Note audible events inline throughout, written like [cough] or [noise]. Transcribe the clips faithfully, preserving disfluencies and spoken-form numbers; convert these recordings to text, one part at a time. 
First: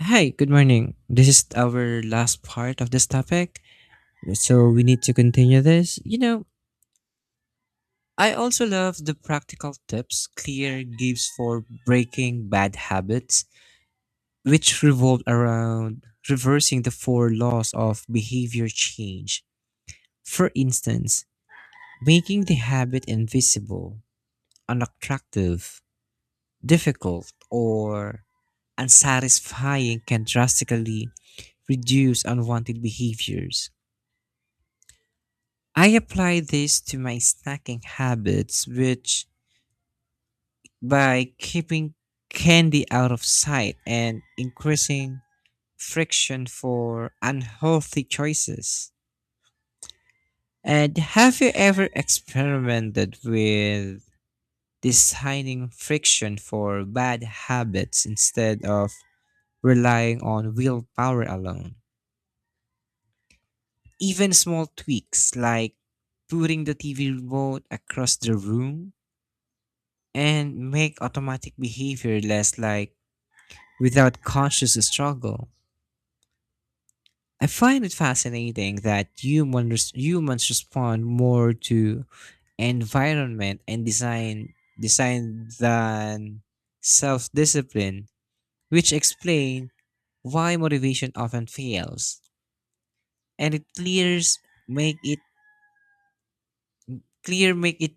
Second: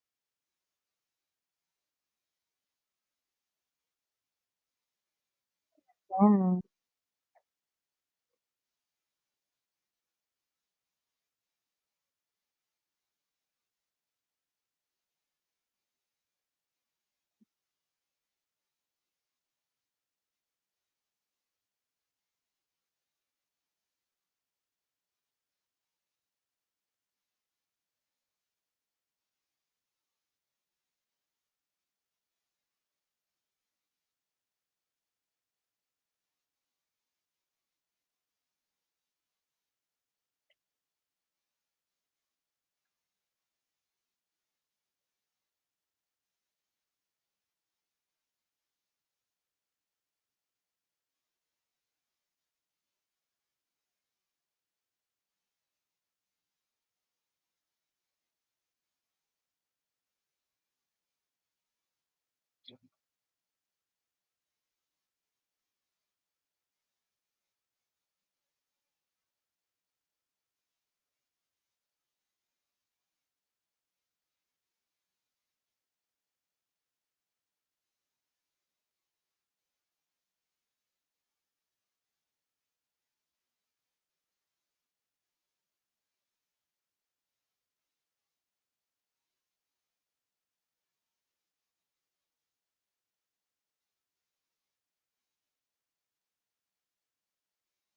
Hi, good morning. This is our last part of this topic, so we need to continue this. You know, Mm, I also love the practical tips Clear gives for breaking bad habits, which revolve around reversing the four laws of behavior change. For instance, making the habit invisible, unattractive, difficult, or unsatisfying can drastically reduce unwanted behaviors. I apply this to my snacking habits, which by keeping candy out of sight and increasing friction for unhealthy choices. And have you ever experimented with designing friction for bad habits instead of relying on willpower alone? Even small tweaks like putting the T V remote across the room and make automatic behavior less like without conscious struggle. I find it fascinating that humans humans respond more to environment and design design than self-discipline, which explain why motivation often fails. And it clears make it clear make it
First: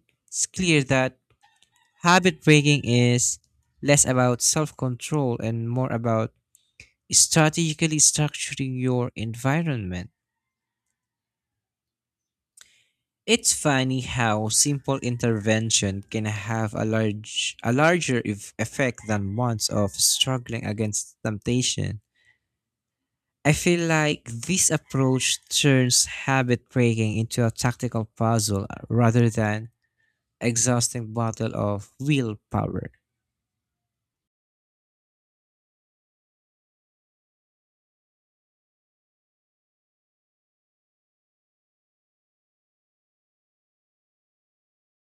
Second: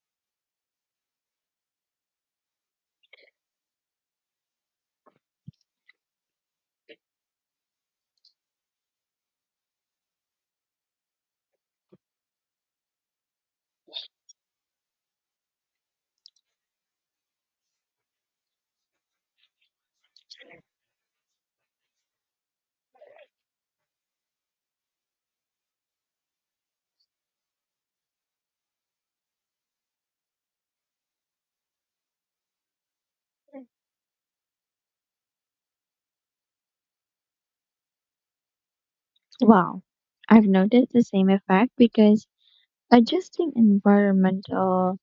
clear that habit breaking is less about self-control and more about strategically structuring your environment. It's funny how simple intervention can have a large a larger eff- effect than months of struggling against temptation. I feel like this approach turns habit breaking into a tactical puzzle rather than exhausting battle of willpower. Wow, I've noticed the same effect because adjusting environmental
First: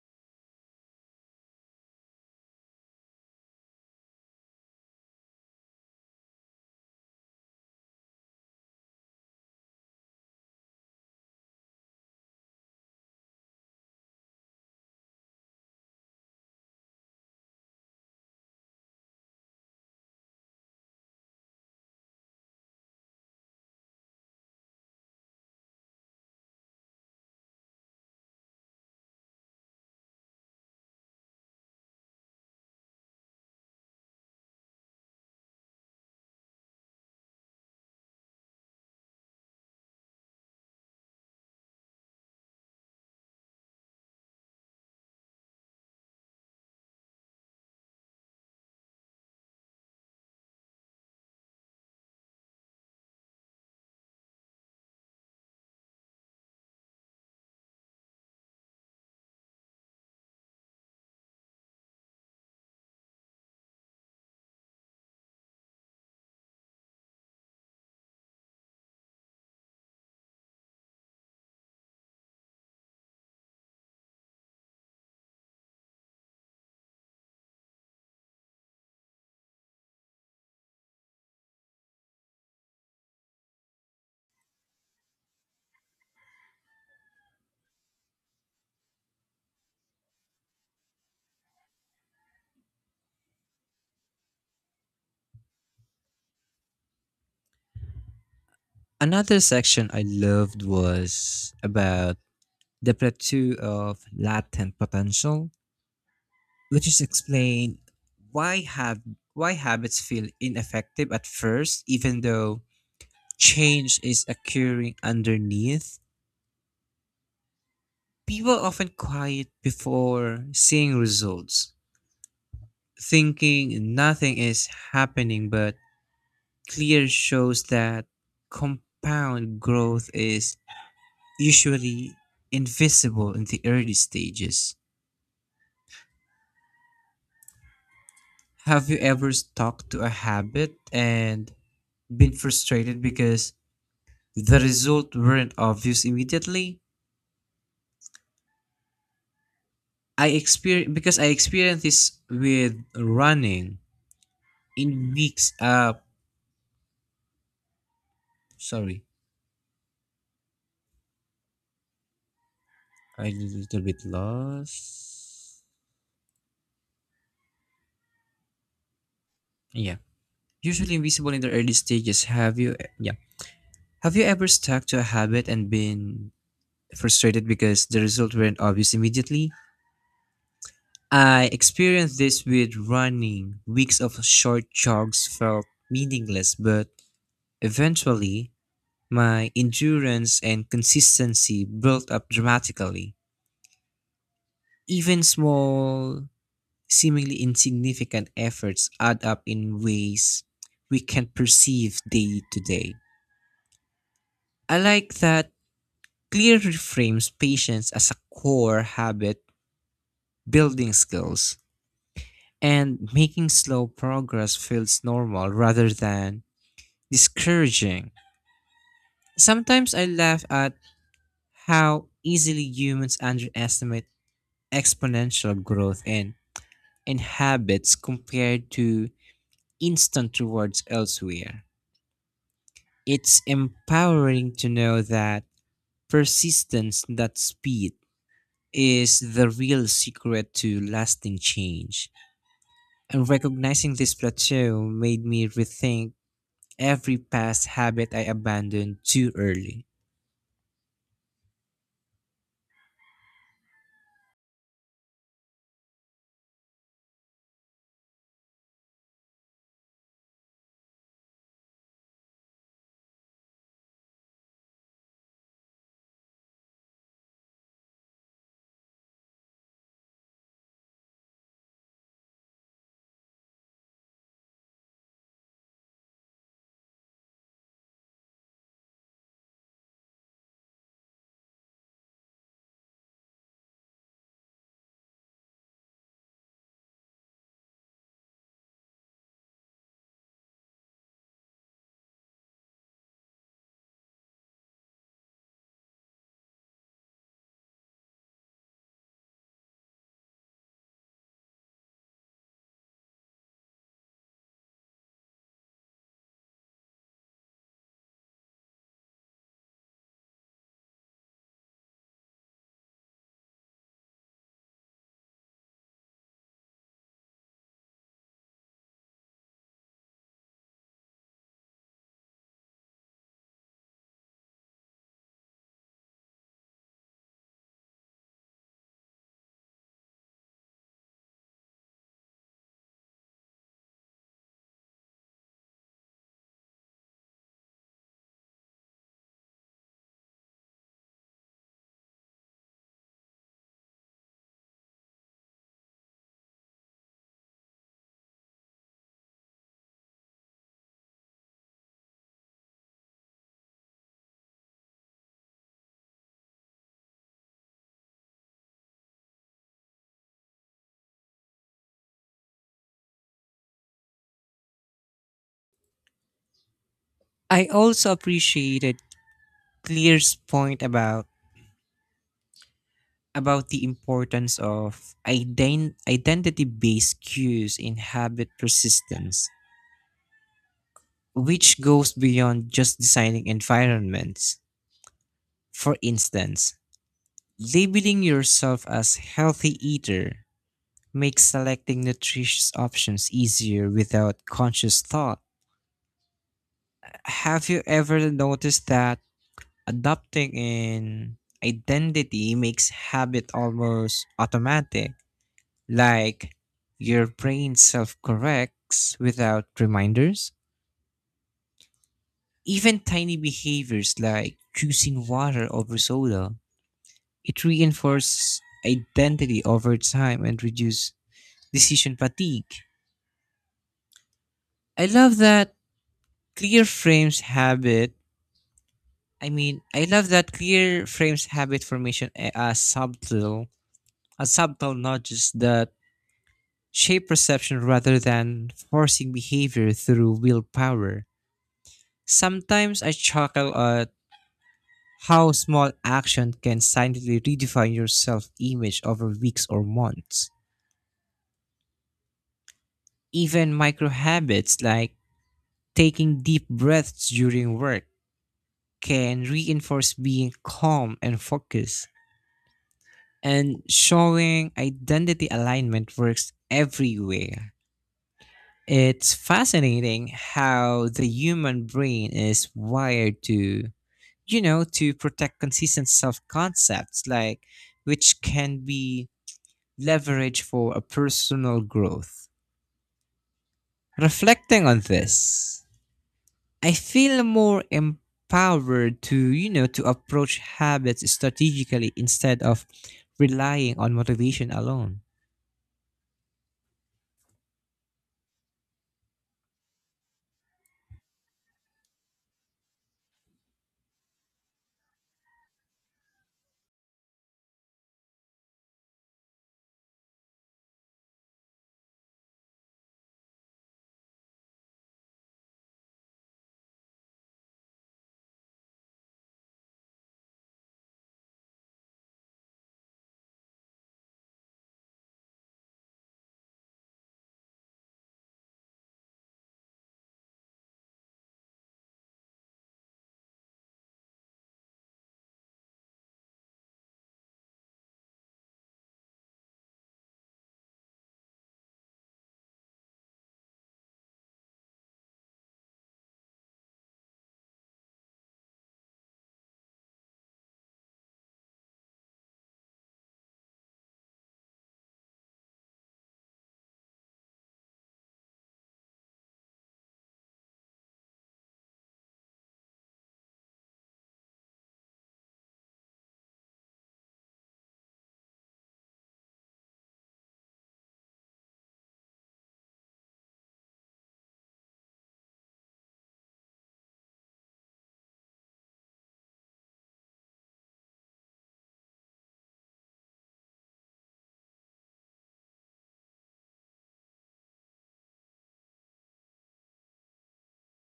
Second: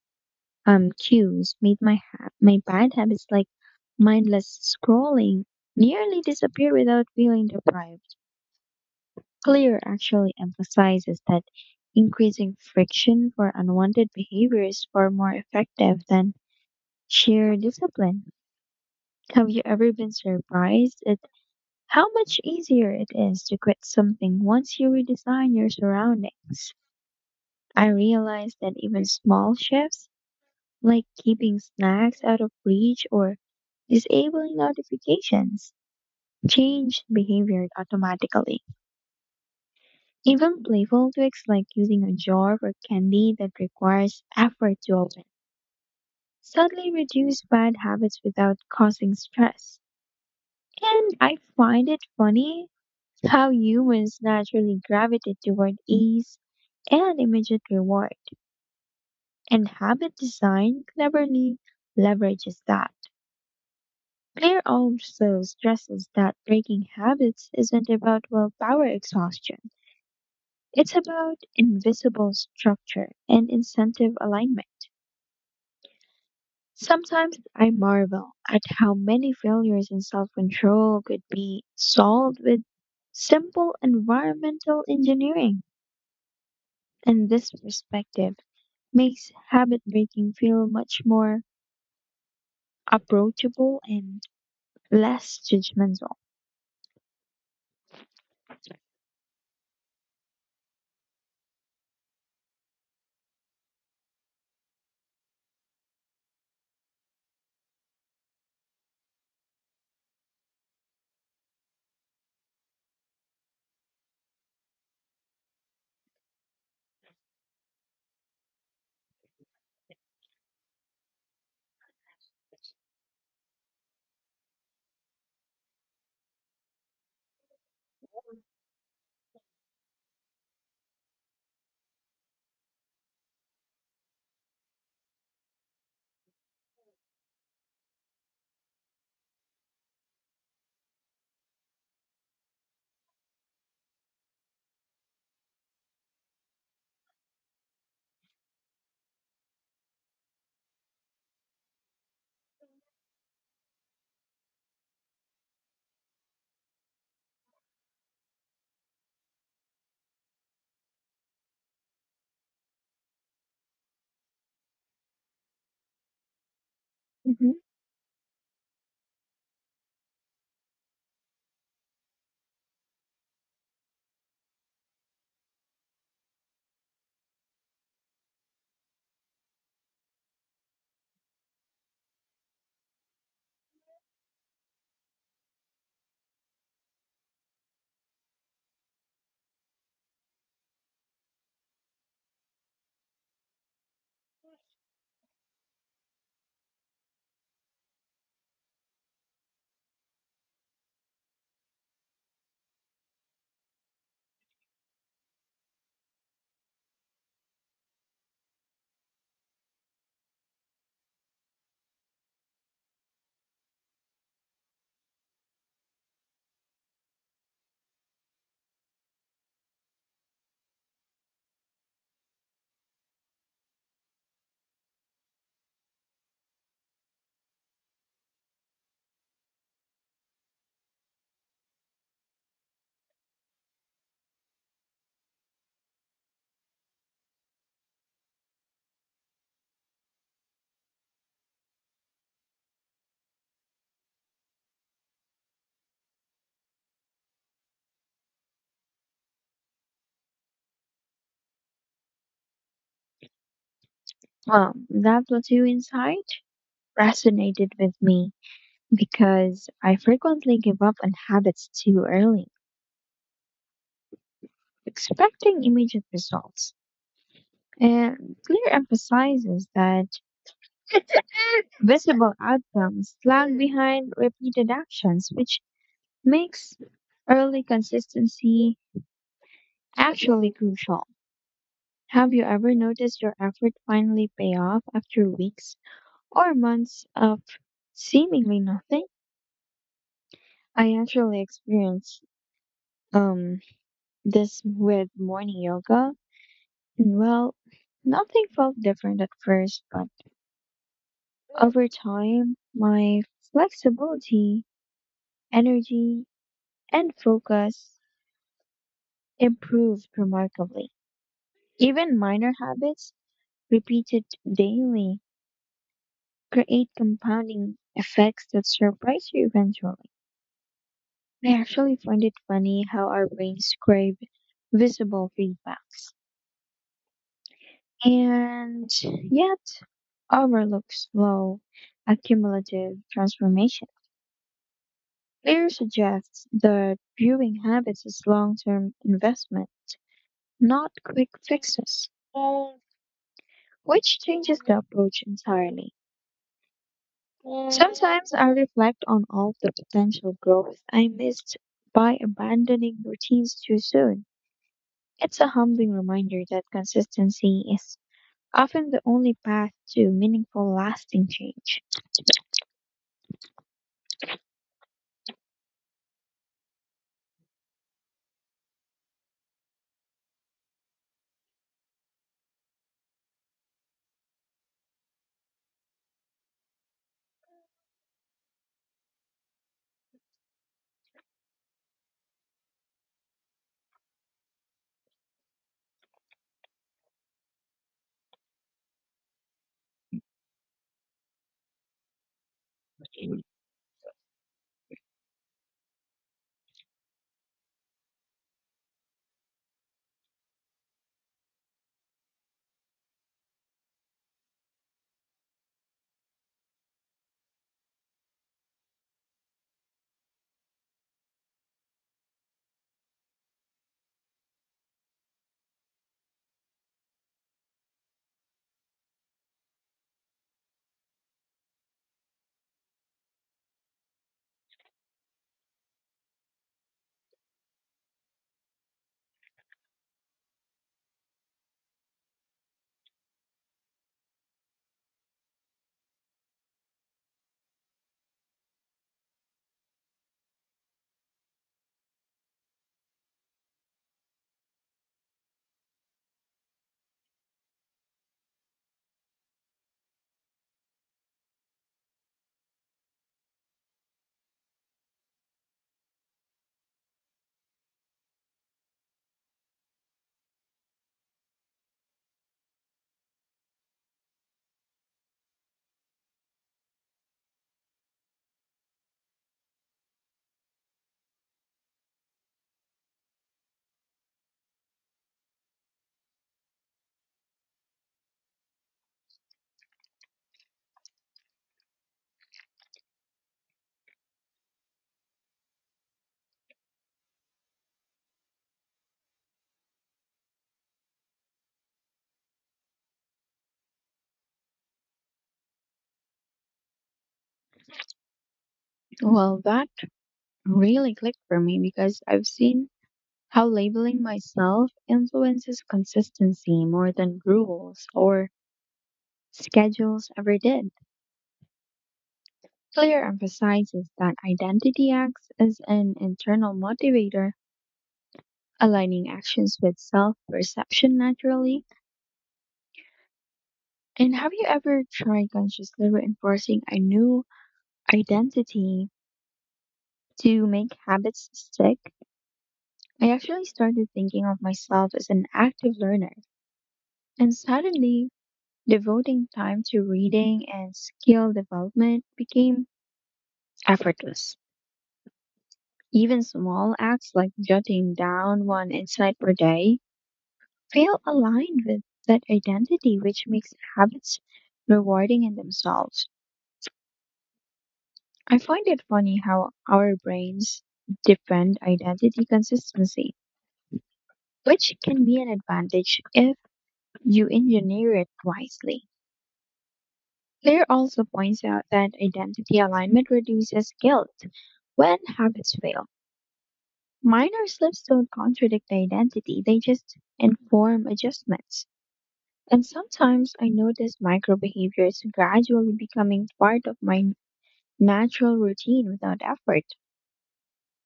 um cues made my ha- my bad habits like mindless scrolling nearly disappear without feeling deprived. Clear actually emphasizes that increasing friction for unwanted behavior is far more effective than sheer discipline. Have you ever been surprised at how much easier it is to quit something once you redesign your surroundings? I realized that even small shifts, like keeping snacks out of reach or disabling notifications, change behavior automatically. Even playful tricks like using a jar for candy that requires effort to open suddenly reduce bad habits without causing stress. And I find it funny how humans naturally gravitate toward ease and immediate reward, and habit design cleverly leverages that. Claire also stresses that breaking habits isn't about willpower exhaustion. It's about invisible structure and incentive alignment. Sometimes I marvel at how many failures in self control could be solved with simple environmental engineering. And this perspective makes habit breaking feel much more approachable and less judgmental. Another section I loved was about the plateau of latent potential, which is explain why have why habits feel ineffective at first, even though change is occurring underneath. People often quiet before seeing results, thinking nothing is happening, but clear shows that compound growth is usually invisible in the early stages. Have you ever stuck to a habit and been frustrated because the result weren't obvious immediately? I experienced because I experienced this with running in weeks. Uh, sorry, I did a little bit lost. hmm Yeah, usually invisible in the early stages. Have you? Yeah, have you ever stuck to a habit and been frustrated because the result weren't obvious immediately? I experienced this with running. Weeks of short jogs felt meaningless, but eventually my endurance and consistency built up dramatically. Even small, seemingly insignificant efforts add up in ways we can't perceive day to day. I like that clear reframes patience as a core habit building skills and making slow progress feels normal rather than discouraging. Sometimes I laugh at how easily humans underestimate exponential growth and and habits compared to instant rewards elsewhere. It's empowering to know that persistence, not speed, is the real secret to lasting change. And recognizing this plateau made me rethink every past habit I abandoned too early. Well, that was you inside, resonated with me because I frequently give up on habits too early, expecting immediate results. And Clear emphasizes that visible outcomes lag behind repeated actions, which makes early consistency actually crucial. Have you ever noticed your effort finally pay off after weeks or months of seemingly nothing? I actually experienced um this with morning yoga. Well, nothing felt different at first, but over time, my flexibility, energy, and focus improved remarkably. Even minor habits repeated daily create compounding effects that surprise you eventually. I actually find it funny how our brains crave visible feedbacks. And yet, overlooks slow, accumulative transformation. Clear suggests that viewing habits as long term investment, not quick fixes, which changes the approach entirely. Sometimes I reflect on all the potential growth I missed by abandoning routines too soon. It's a humbling reminder that consistency is often the only path to meaningful, lasting change. I also appreciated Clear's point about about the importance of ident- identity-based cues in habit persistence, which goes beyond just designing environments. For instance, labeling yourself as healthy eater makes selecting nutritious options easier without conscious thought. Have you ever noticed that adopting an identity makes habit almost automatic? Like your brain self corrects without reminders. Even tiny behaviors like choosing water over soda, it reinforces identity over time and reduces decision fatigue. I love that clear frames habit. I mean, I love that clear frames habit formation a- as subtle, as subtle nudges that shape perception rather than forcing behavior through willpower. Sometimes I chuckle at how small action can silently redefine your self image over weeks or months. Even micro habits like taking deep breaths during work can reinforce being calm and focused. And showing identity alignment works everywhere. It's fascinating how the human brain is wired to you know, to protect consistent self concepts, like which can be leveraged for a personal growth. Reflecting on this, I feel more empowered to, you know, to approach habits strategically instead of relying on motivation alone. Well, that really clicked for me because I've seen how labeling myself influences consistency more than rules or schedules ever did. Clear emphasizes that identity acts as an internal motivator, aligning actions with self perception naturally. And have you ever tried consciously reinforcing a new identity to make habits stick? I actually started thinking of myself as an active learner, and suddenly devoting time to reading and skill development became effortless. Even small acts like jotting down one insight per day feel aligned with that identity, which makes habits rewarding in themselves. I find it funny how our brains defend identity consistency, which can be an advantage if you engineer it wisely. Claire also points out that identity alignment reduces guilt when habits fail. Minor slips don't contradict identity, they just inform adjustments. And sometimes I notice micro behaviors gradually becoming part of my natural routine without effort.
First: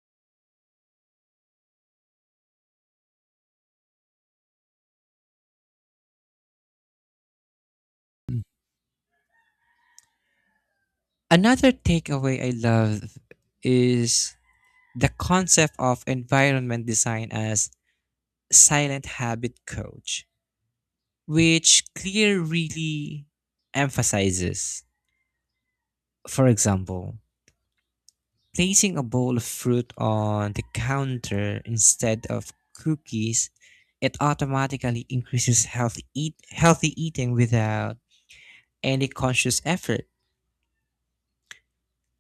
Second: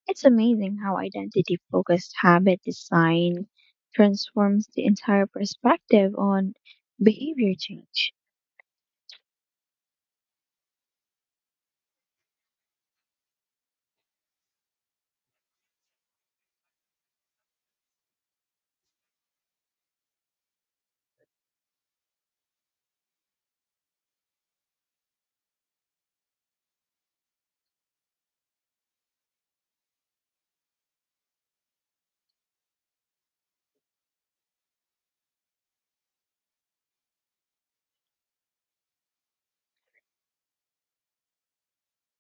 It's amazing how identity focused habit design transforms the entire perspective on behavior change. Another takeaway I love is the concept of environment design as silent habit coach, which Clear really emphasizes. For example, placing a bowl of fruit on the counter instead of cookies, it automatically increases healthy eat healthy eating without any conscious effort.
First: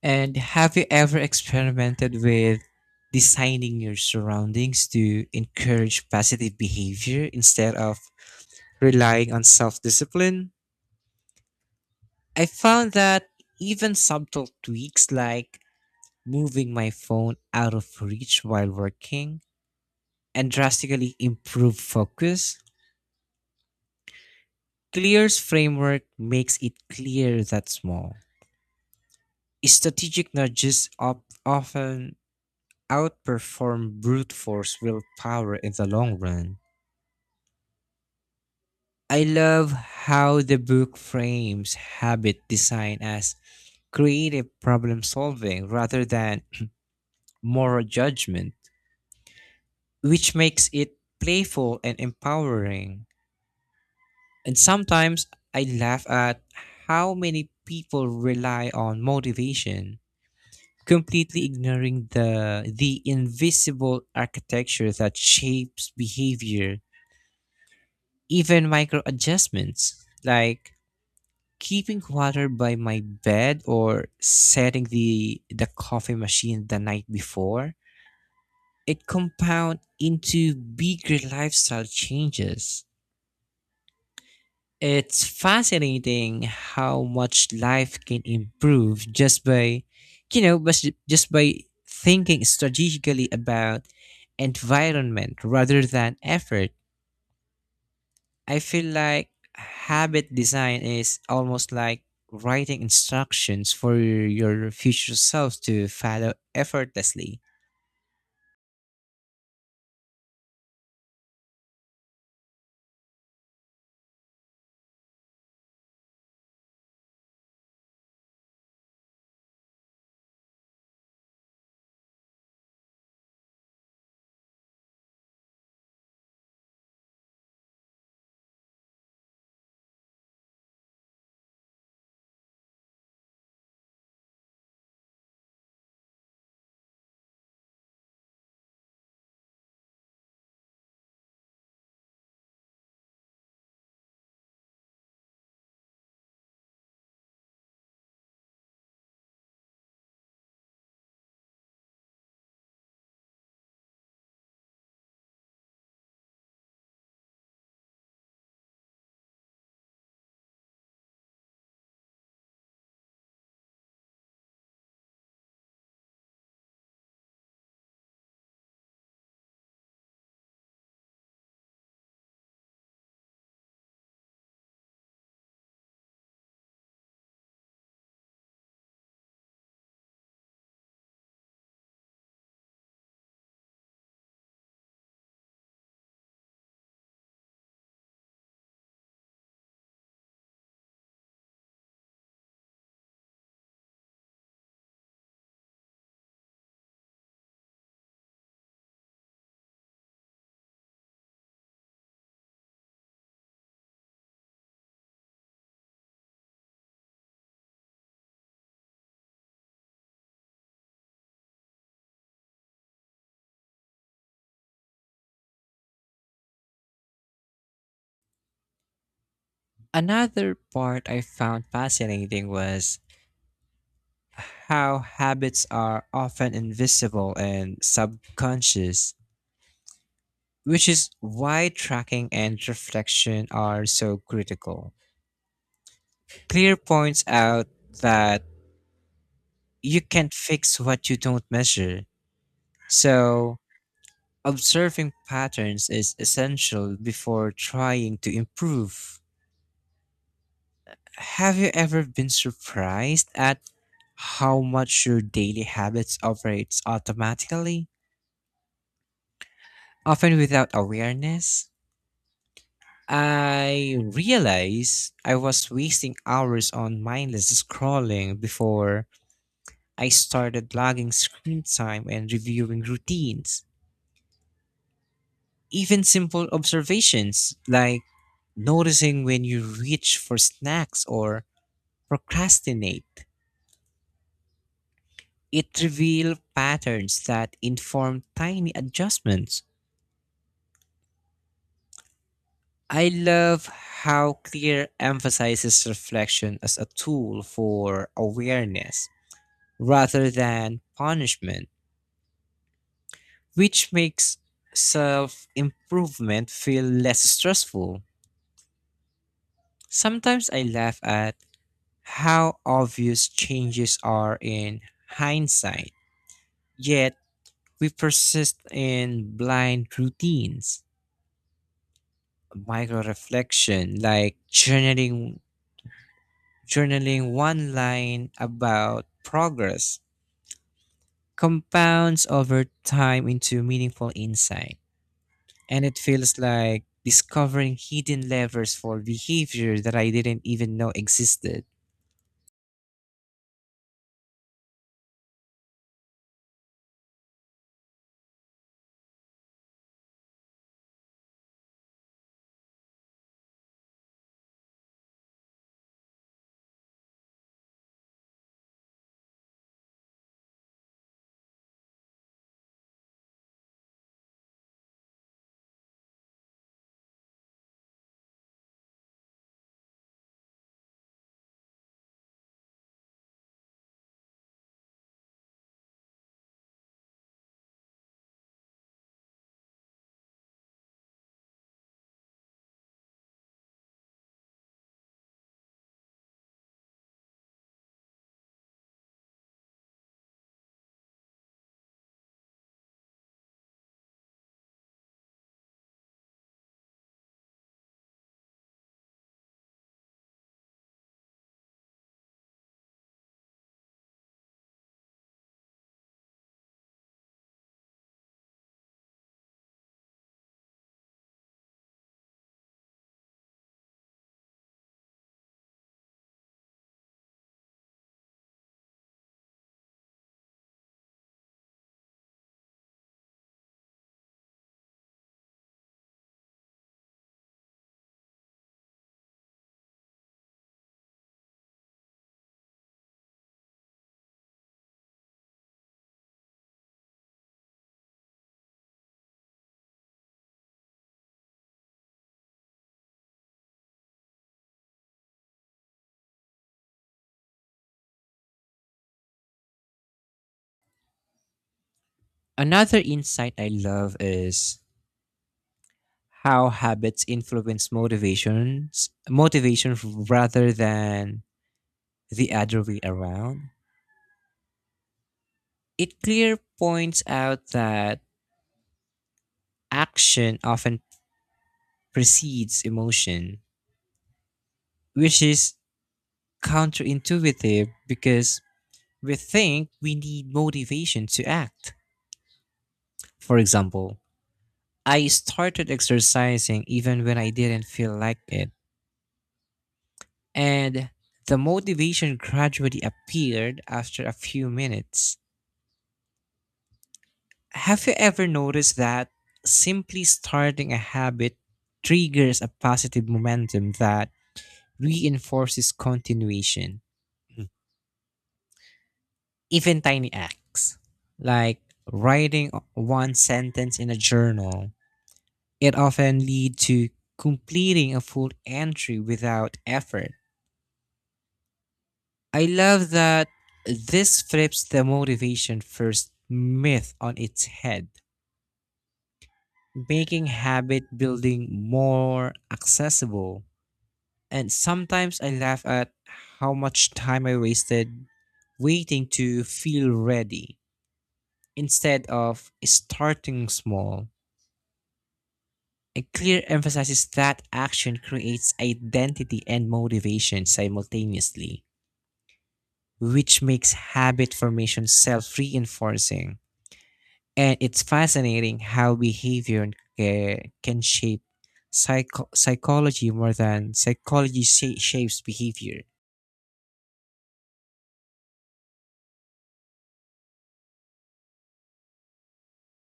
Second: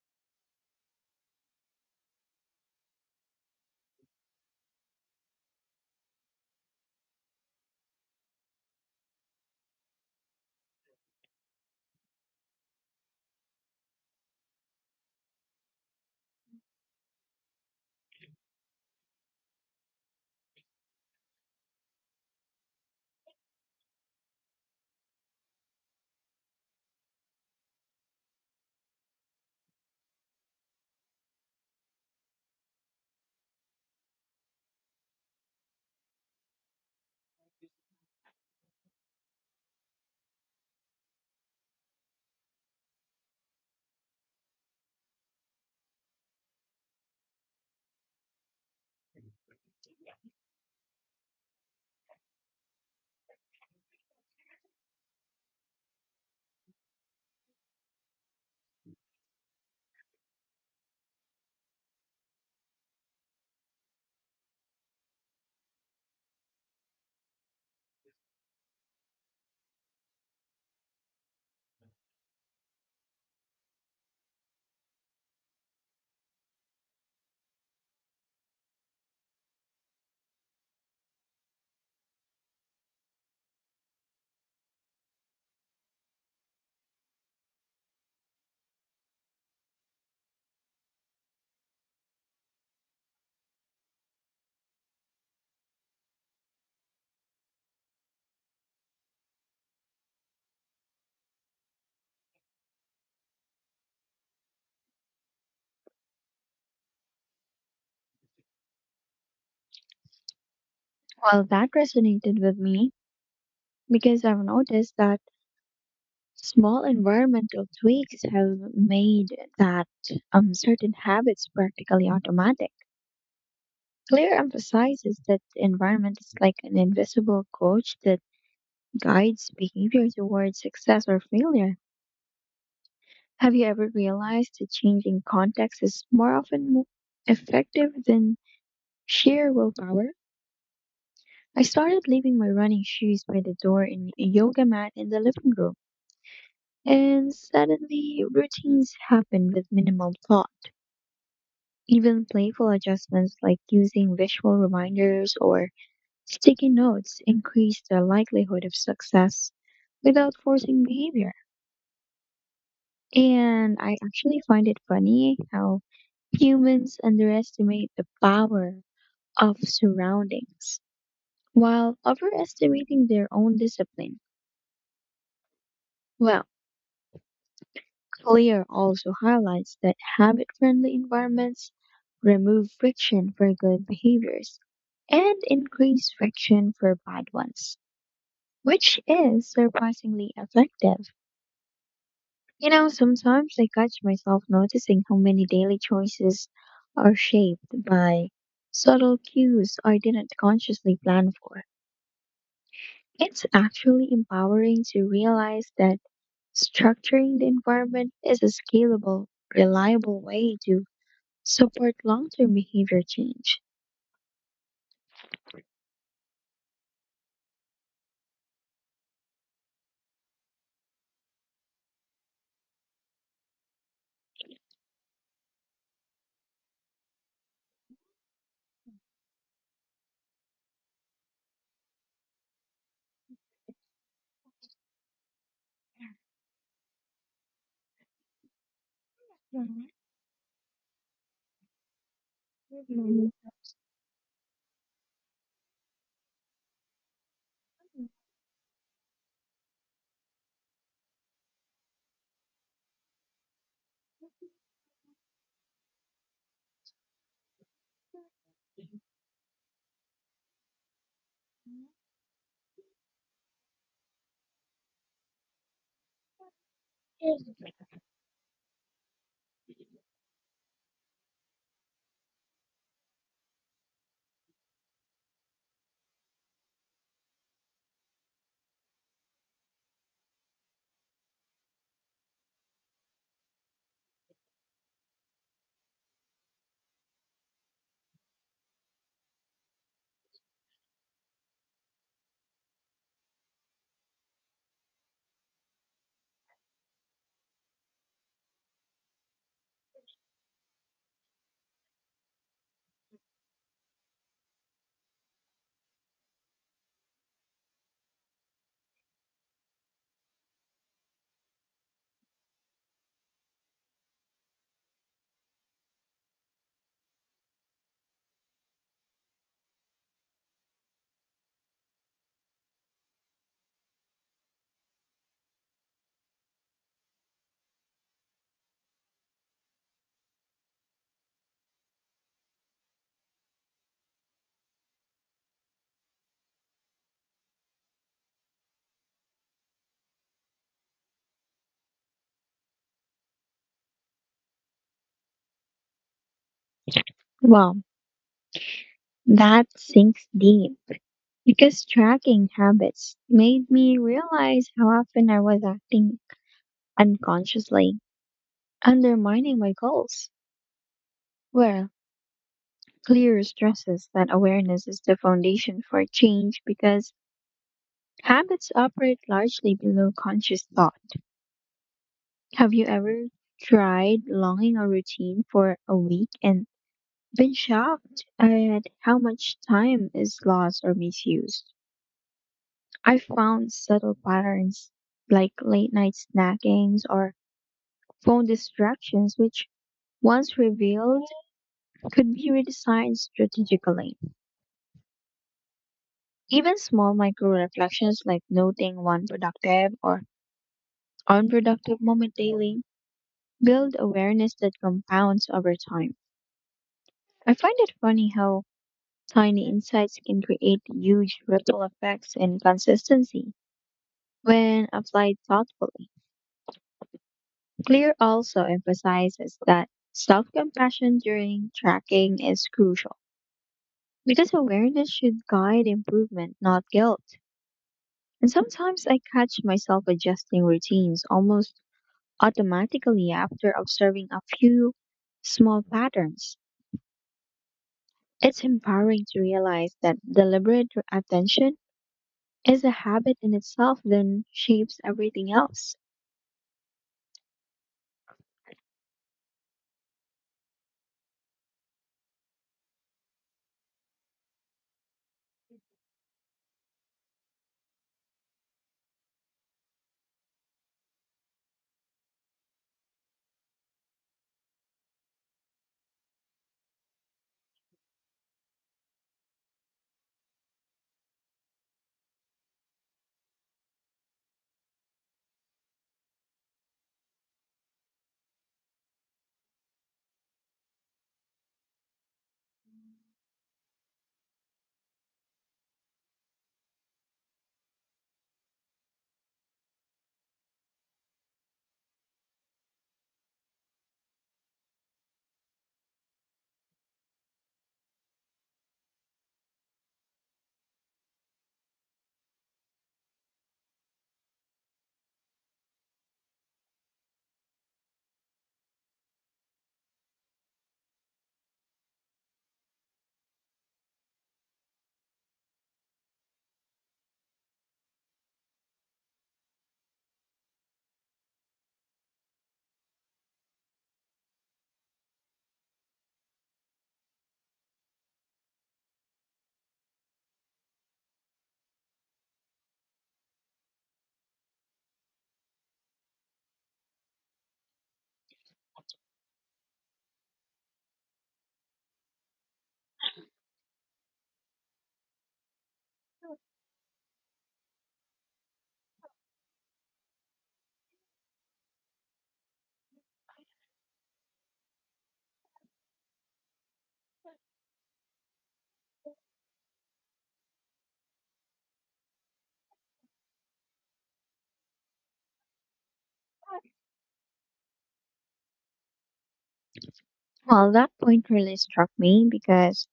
And have you ever experimented with designing your surroundings to encourage positive behavior instead of relying on self discipline? I found that even subtle tweaks like moving my phone out of reach while working and drastically improve focus. Clear's framework makes it clear that small strategic nudges op- often outperform brute force willpower in the long run. I love how the book frames habit design as creative problem solving rather than moral judgment, which makes it playful and empowering. And sometimes I laugh at how many people rely on motivation, completely ignoring the the invisible architecture that shapes behavior. Even micro adjustments like keeping water by my bed or setting the the coffee machine the night before, it compound into bigger lifestyle changes. It's fascinating how much life can improve just by you know bus- just by thinking strategically about environment rather than effort. I feel like habit design is almost like writing instructions for your future self to follow effortlessly. Well, that resonated with me because I've noticed that small environmental tweaks have made that um, certain habits practically automatic. Clear emphasizes that the environment is like an invisible coach that guides behavior towards success or failure. Have you ever realized that changing context is more often mo- effective than sheer willpower? I started leaving my running shoes by the door and a yoga mat in the living room, and suddenly routines happen with minimal thought. Even playful adjustments like using visual reminders or sticky notes increase the likelihood of success without forcing behavior. And I actually find it funny how humans underestimate the power of surroundings while overestimating their own discipline. Well, Clear also highlights that habit friendly environments remove friction for good behaviors and increase friction for bad ones, which is surprisingly effective. You know, sometimes I catch myself noticing how many daily choices are shaped by subtle cues I didn't consciously plan for. It's actually empowering to realize that structuring the environment is a scalable, reliable way to support long term behavior change. Another part I found fascinating was how habits are often invisible and subconscious, which is why tracking and reflection are so critical. Clear points out that you can't fix what you don't measure, Mhm. so observing patterns is essential before trying to improve. Have you ever been surprised at how much your daily habits operates automatically, often without awareness? I realized I was wasting hours on mindless scrolling before I started logging screen time and reviewing routines. Even simple observations like noticing when you reach for snacks or procrastinate. It revealed patterns that inform tiny adjustments. I love how Clear emphasizes reflection as a tool for awareness rather than punishment, which makes self improvement feel less stressful. Sometimes I laugh at how obvious changes are in hindsight, yet we persist in blind routines. Micro reflection, like journaling, journaling one line about progress, compounds over time into meaningful insight, and it feels like discovering hidden levers for behavior that I didn't even know existed. Wow, that sinks deep, because tracking habits made me realize how often I was acting unconsciously, undermining my goals. Well, clear stresses that awareness is the foundation for change because habits operate largely below conscious thought. Have you ever tried longing a routine for a week and been shocked at how much time is lost or misused? I found subtle patterns like late night snackings or phone distractions, which once revealed, could be redesigned strategically. Even small micro reflections like noting one productive or unproductive moment daily build awareness that compounds over time. I find it funny how tiny insights can create huge ripple effects in consistency when applied thoughtfully. Clear also emphasizes that self compassion during tracking is crucial, because awareness should guide improvement, not guilt. And sometimes I catch myself adjusting routines almost automatically after observing a few small patterns. It's empowering to realize that deliberate attention is a habit in itself that shapes everything else. Another insight I love is how habits influence motivations, motivation rather than the other way around. It clear points out that action often precedes emotion, which is counterintuitive because we think we need motivation to act. For example, I started exercising even when I didn't feel like it, and the motivation gradually appeared after a few minutes. Have you ever noticed that simply starting a habit triggers a positive momentum that reinforces continuation? Even tiny acts like writing one sentence in a journal, it often lead to completing a full entry without effort. I love that this flips the motivation first myth on its head, making habit building more accessible. And sometimes I laugh at how much time I wasted waiting to feel ready instead of starting small. A clear emphasizes that action creates identity and motivation simultaneously, which makes habit formation self reinforcing. And it's fascinating how behavior uh, can shape psycho- psychology more than psychology sha- shapes behavior. Well, that point really struck me because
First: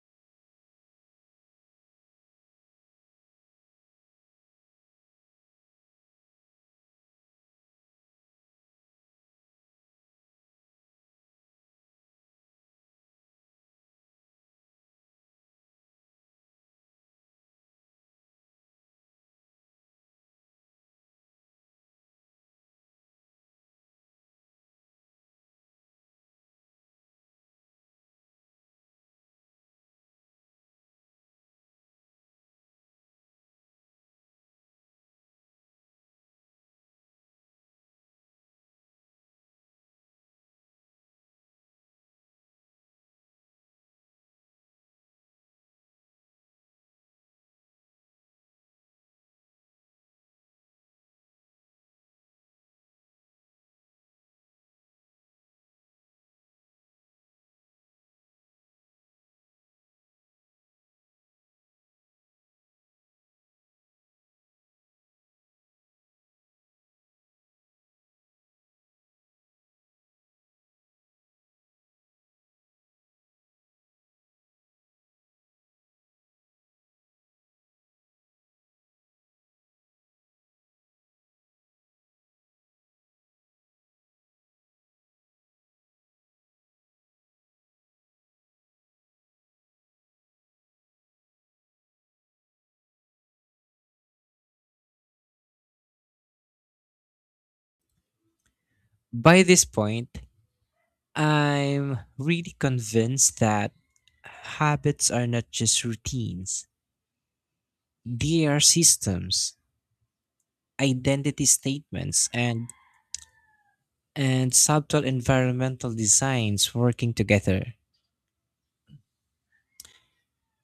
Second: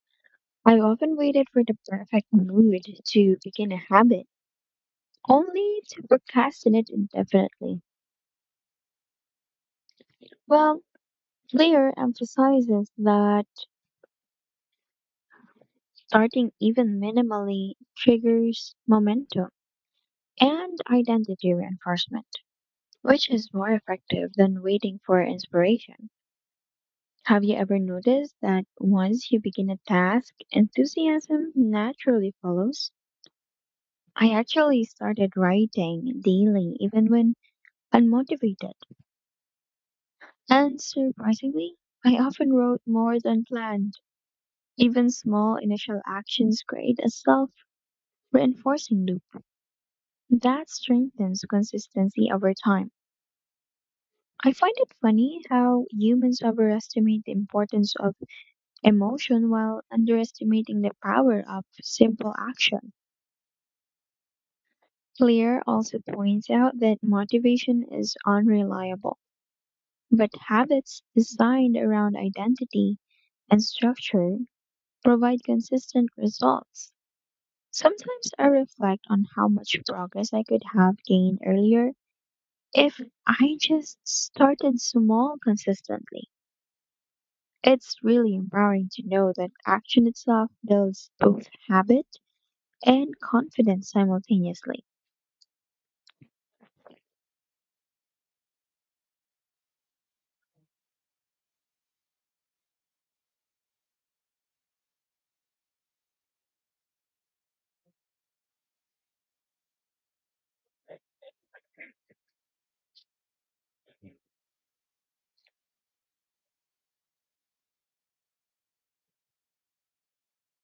I often waited for the perfect mood to begin a habit, only to procrastinate indefinitely. Well, Blair emphasizes that starting even minimally triggers momentum and identity reinforcement, which is more effective than waiting for inspiration. Have you ever noticed that once you begin a task, enthusiasm naturally follows? I actually started writing daily even when unmotivated, and surprisingly, I often wrote more than planned. Even small initial actions create a self reinforcing loop that strengthens consistency over time. I find it funny how humans overestimate the importance of emotion while underestimating the power of simple action. Clear also points out that motivation is unreliable, but habits designed around identity and structure provide consistent results. Sometimes I reflect on how much progress I could have gained earlier if I just started small consistently. It's really empowering to know that action itself builds both habit and confidence simultaneously. By this point, I'm really convinced that habits are not just routines, they are systems, identity statements, and and subtle environmental designs working together.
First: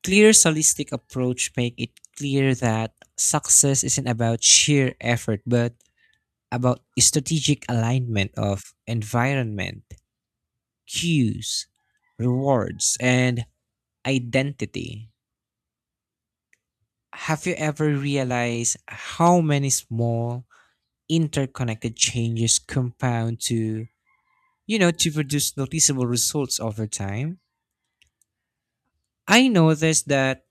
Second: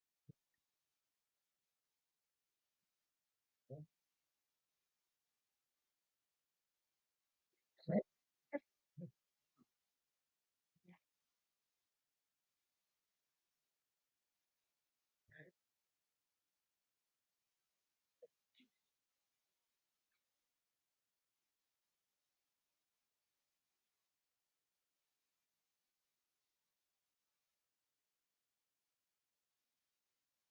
Clear holistic approach make it clear that success isn't about sheer effort but about strategic alignment of environment, cues, rewards, and identity. Have you ever realized how many small interconnected changes compound to, you know, to produce noticeable results over time? I noticed that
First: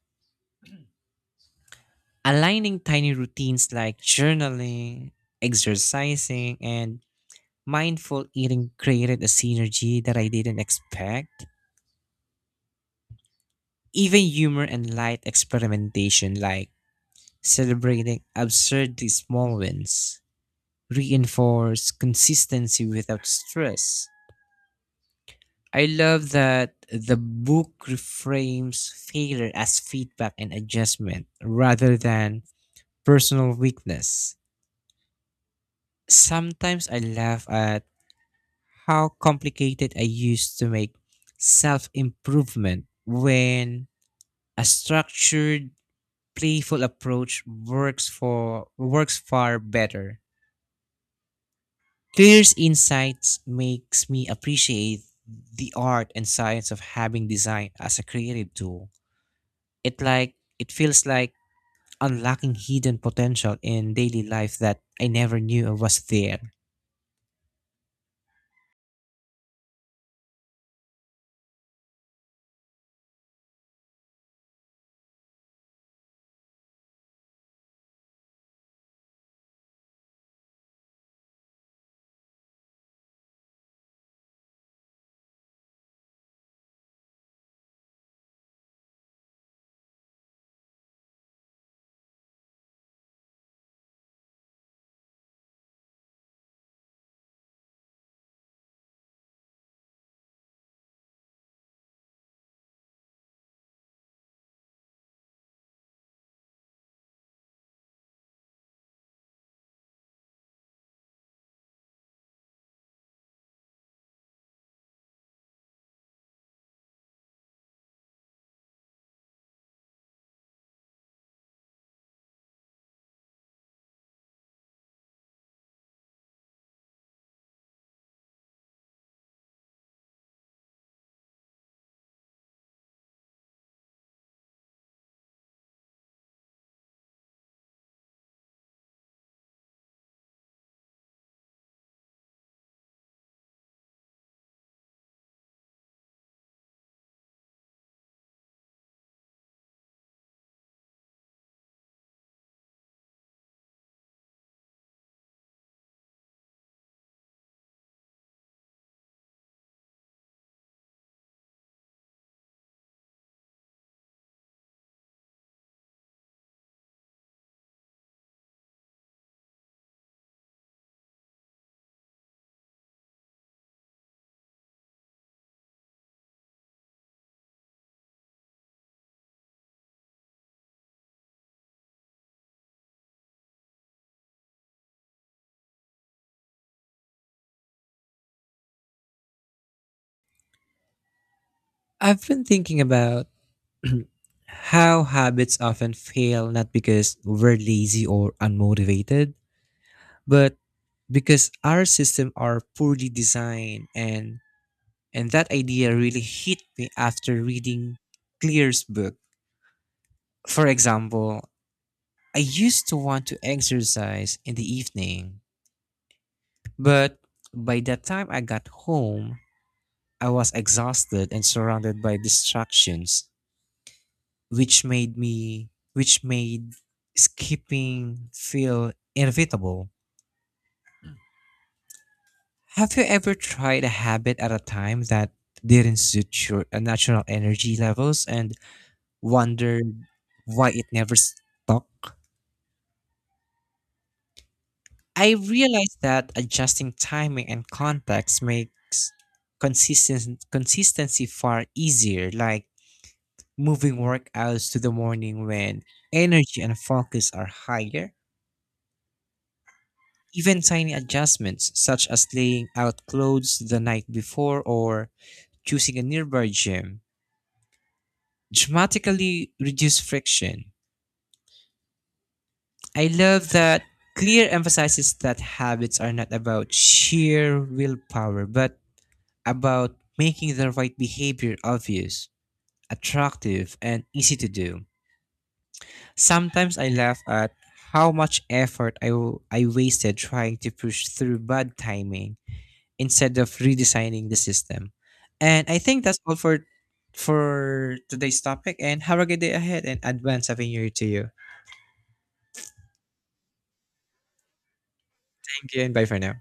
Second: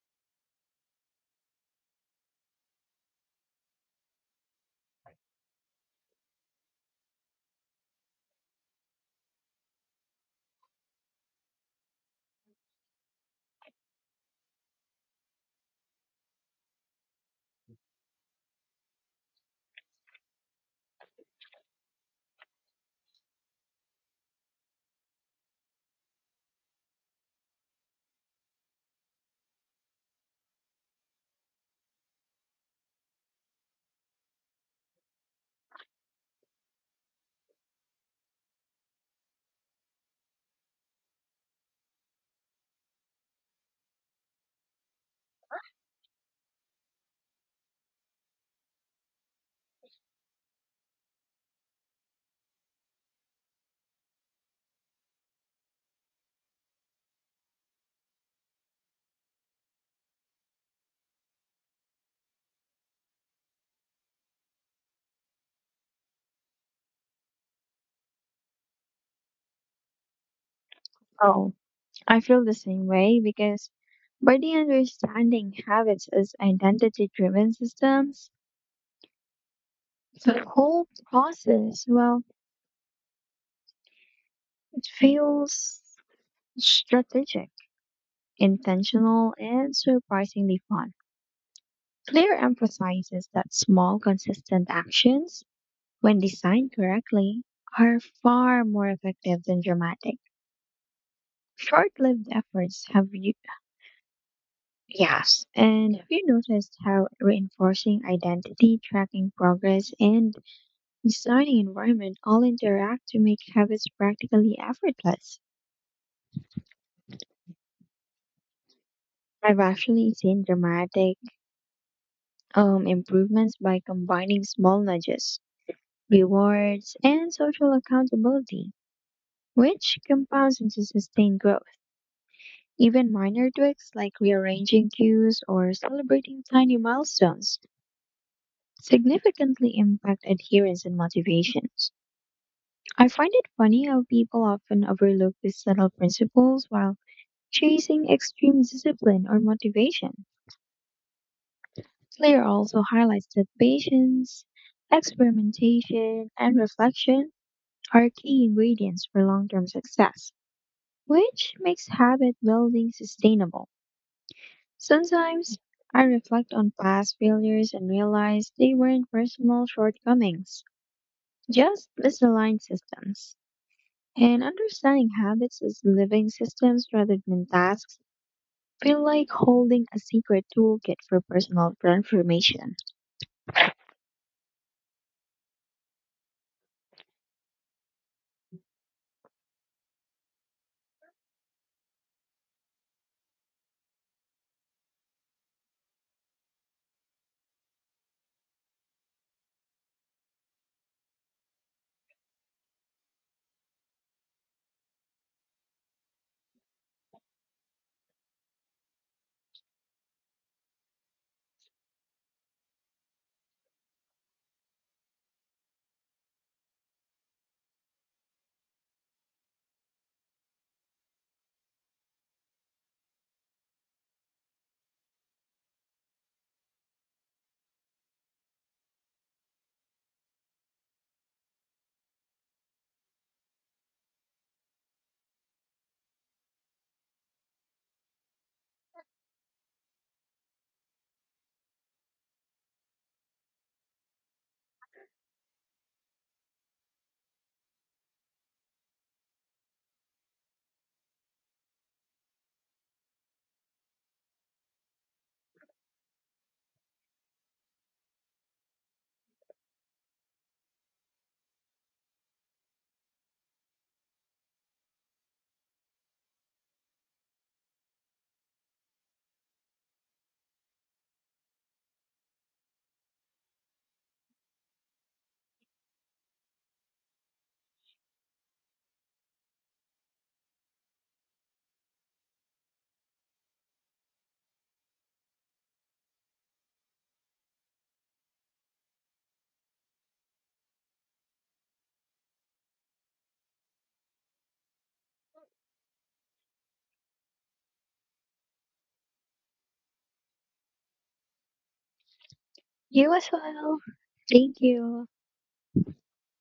aligning tiny routines like journaling, exercising, and mindful eating created a synergy that I didn't expect. Even humor and light experimentation, like celebrating absurdly small wins, reinforce consistency without stress. I love that the book reframes failure as feedback and adjustment rather than personal weakness. Sometimes I laugh at how complicated I used to make self improvement when a structured, playful approach works for works far better. Clear's insights makes me appreciate the art and science of having design as a creative tool. It like it feels like unlocking hidden potential in daily life that I never knew was there. Oh, I feel the same way because by the understanding habits as identity driven systems, the whole process, well, it feels strategic, intentional and surprisingly fun. Claire emphasizes that small, consistent actions, when designed correctly, are far more effective than dramatic, short-lived efforts. Have you and have you noticed how reinforcing identity, tracking progress, and designing environment all interact to make habits practically effortless? I've actually seen dramatic um, improvements by combining small nudges, rewards, and social accountability, which compounds into sustained growth. Even minor tweaks like rearranging cues or celebrating tiny milestones significantly impact adherence and motivations. I find it funny how people often overlook these subtle principles while chasing extreme discipline or motivation. Slayer also highlights that patience, experimentation, and reflection are key ingredients for long term success, which makes habit building sustainable. Sometimes I reflect on past failures and realize they weren't personal shortcomings, just misaligned systems. And understanding habits as living systems rather than tasks feel like holding a secret toolkit for personal transformation. I've been thinking about [clears throat] how habits often fail not because we're lazy or unmotivated, but because our systems are poorly designed, and and that idea really hit me after reading Clear's book. For example, I used to want to exercise in the evening, but by the time I got home, I was exhausted and surrounded by distractions, which made me which made skipping feel inevitable. Have you ever tried a habit at a time that didn't suit your uh, natural energy levels and wondered why it never stuck? I realized that adjusting timing and context makes consistent consistency far easier. Like moving workouts to the morning when energy and focus are higher. Even tiny adjustments, such as laying out clothes the night before or choosing a nearby gym, dramatically reduce friction. I love that Clear emphasizes that habits are not about sheer willpower, but about making the right behavior obvious, attractive, and easy to do. Sometimes I laugh at how much effort I, w- I wasted trying to push through bad timing instead of redesigning the system. And I think that's all for for today's topic, and have a good day ahead and advance happy new year to you. You as well. Thank you. Thank you and bye for now.